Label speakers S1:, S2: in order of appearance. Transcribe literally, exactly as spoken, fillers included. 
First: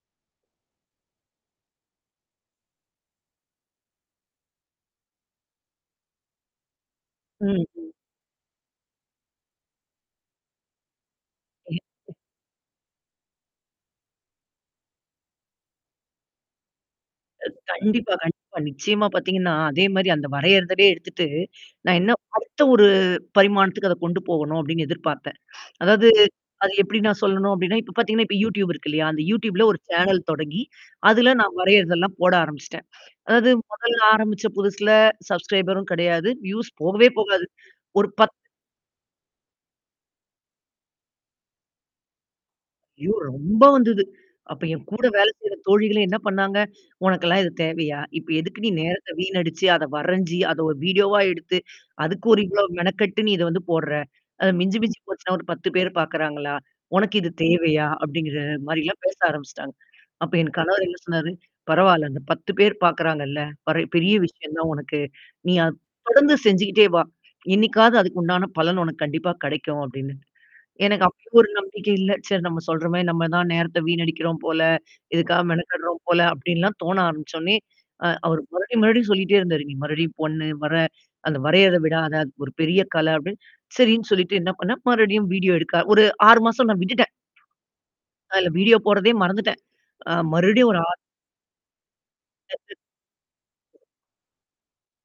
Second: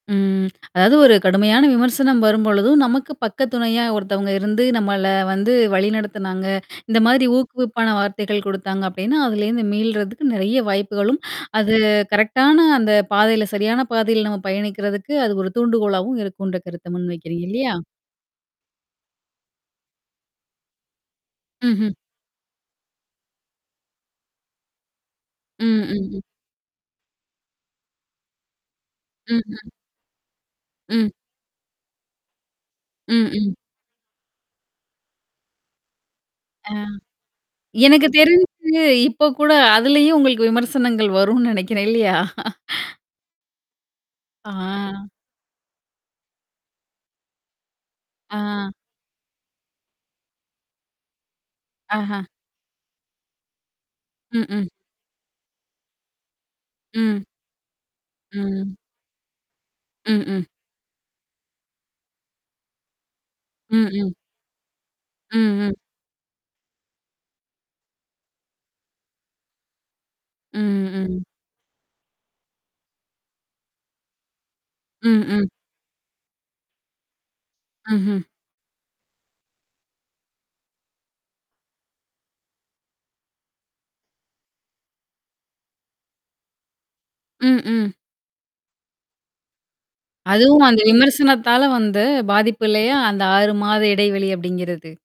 S1: ம். அதாவது ஒரு கடுமையான விமர்சனம் வரும்பொழுதும், நமக்கு பக்க துணையா ஒருத்தவங்க இருந்து நம்மள வந்து வழிநடத்துனாங்க. இந்த மாதிரி ஊக்குவிப்பான
S2: ம்.
S1: வார்த்தைகள் குடுத்தாங்க அப்படின்னா, அதுலருந்து மீள்றதுக்கு நெறைய வாய்ப்புகளும், அது
S2: ம்.
S1: கரெக்ட் -டான அந்த பாதையில சரியான பாதையில நம்ம பயணிக்கிறதுக்கு, அது ஒரு தூண்டுகோலாவும் இருக்குன்ற கருத்த முன் வைக்கிறீங்க இல்லையா?
S2: கண்டிப்பா, கண்டிப்பா. நிச்சயமா பாத்தீங்கன்னா, அதே மாரி அந்த வரையதுலே எடுத்துட்டு,
S1: ம்ஹ்ம்.
S2: நான் என்ன அடுத்த ஒரு பரிமாணத்துக்கு அத கொண்டு போகணும். அப்படின்னு எதிர்பார்த்தேன்.
S1: ம்,
S2: அதாவது
S1: ம்ம்.
S2: அது எப்படி நான் சொல்லணும் அப்டின்னா, இப்ப பாத்தீங்கன்னா, இப்ப YouTube இருக்கு இல்லையா? அந்த YouTube -ல
S1: ம்ஹ்ம்.
S2: ஒரு சேனல் தொடங்கி,
S1: ம்.
S2: அதுல நான் வரையறதெல்லாம் போட ஆரம்பிச்சுட்டேன்.
S1: ம்,
S2: அதாவது
S1: ம்.
S2: முதல்ல ஆரம்பிச்ச புதுசுல சப்ஸ்கரைபரும் கிடையாது. வியூஸ்
S1: ஆ.
S2: போகவே போகாது.
S1: எனக்கு
S2: ஒரு பத்து
S1: தெரிஞ்சு, இப்ப கூட அதுலயும் உங்களுக்கு விமர்சனங்கள் வரும்னு நினைக்கிறேன். இல்லையா?
S2: ஐயோ! ரொம்ப வந்தது. அப்ப என் கூட
S1: ஆ.
S2: வேலை செய்ற தோழிகளே என்ன பண்ணாங்க? உனக்கெல்லாம் இது தேவையா? இப்ப எதுக்கு நீ
S1: ஆ.
S2: நேரத்த வீணடிச்சு அத வரஞ்சு, அத ஒரு வீடியோ -வா எடுத்து
S1: ஆஹா.
S2: அதுக்கு ஒரு இவ்வளோ மெனக்கட்டு நீ இத வந்து போற்ற.
S1: ம்,
S2: அத
S1: ம்.
S2: மிஞ்சி, மிஞ்சி போச்சுன்னா ஒரு பத்து பேர் பார்க்குறாங்களா? உனக்கு
S1: ம்.
S2: இது தேவையா? அப்படிங்கிற
S1: ம்.
S2: மாரிலாம் பேச ஆரம்பிச்சுட்டாங்க.
S1: ம்,
S2: அப்ப
S1: ம்.
S2: என் கணவர் என்ன சொன்னாரு? "பரவால்ல அந்த பத்து பேர் பார்குறாங்கள்ல. பர
S1: ம், ம்.
S2: பெரிய விஷயம் தான் உனக்கு.
S1: ம்,
S2: நீ
S1: ம்.
S2: அத தொடர்ந்து செஞ்சுகிட்டே வா. என்னைக்காவது அதுக்கு உண்டான பலன் உனக்கு கண்டிப்பா கிடைக்கும்." அப்படின்னு.
S1: ம்ம்,
S2: எனக்கு
S1: ம்.
S2: அப்பவும் ஒரு நம்பிக்கை இல்ல. சரி நம்ம சொல்றமாரி நம்ம தான் நேரத்த வீணடிக்கிறோம் போல,
S1: ம்,
S2: இதுக்காக
S1: ம்.
S2: மெனக்கடுறோம் போல அப்படின்லாம் தோண ஆரம்பிச்சோனே, அ
S1: ம்ஹ்ம்.
S2: அவரு மறுபடியும், மறுபடியும் சொல்லிட்டே இருந்தாரு. "நீ மறுபடியும் பொண்ணு வர அந்த வரையத விடாதா அது ஒரு பெரிய கலை" அப்படின்னு. சரின்னு சொல்லிட்டு என்ன பண்ணேன் மறுபடியும் வீடியோ எடுக்க ஒரு ஆறு மாசம் நான் விட்டுட்டேன்.
S1: ம், ம்.
S2: அதுல வீடியோ போடுறதே மறந்துட்டேன். அ
S1: அதுவும்
S2: மறுபடியும்
S1: அந்த
S2: ஒரு ஆறு
S1: விமர்சனத்தால வந்த பாதிப்பு
S2: [unintelligible]
S1: இல்லையா? அந்த ஆறு மாத இடைவெளி அப்படிங்கிறது.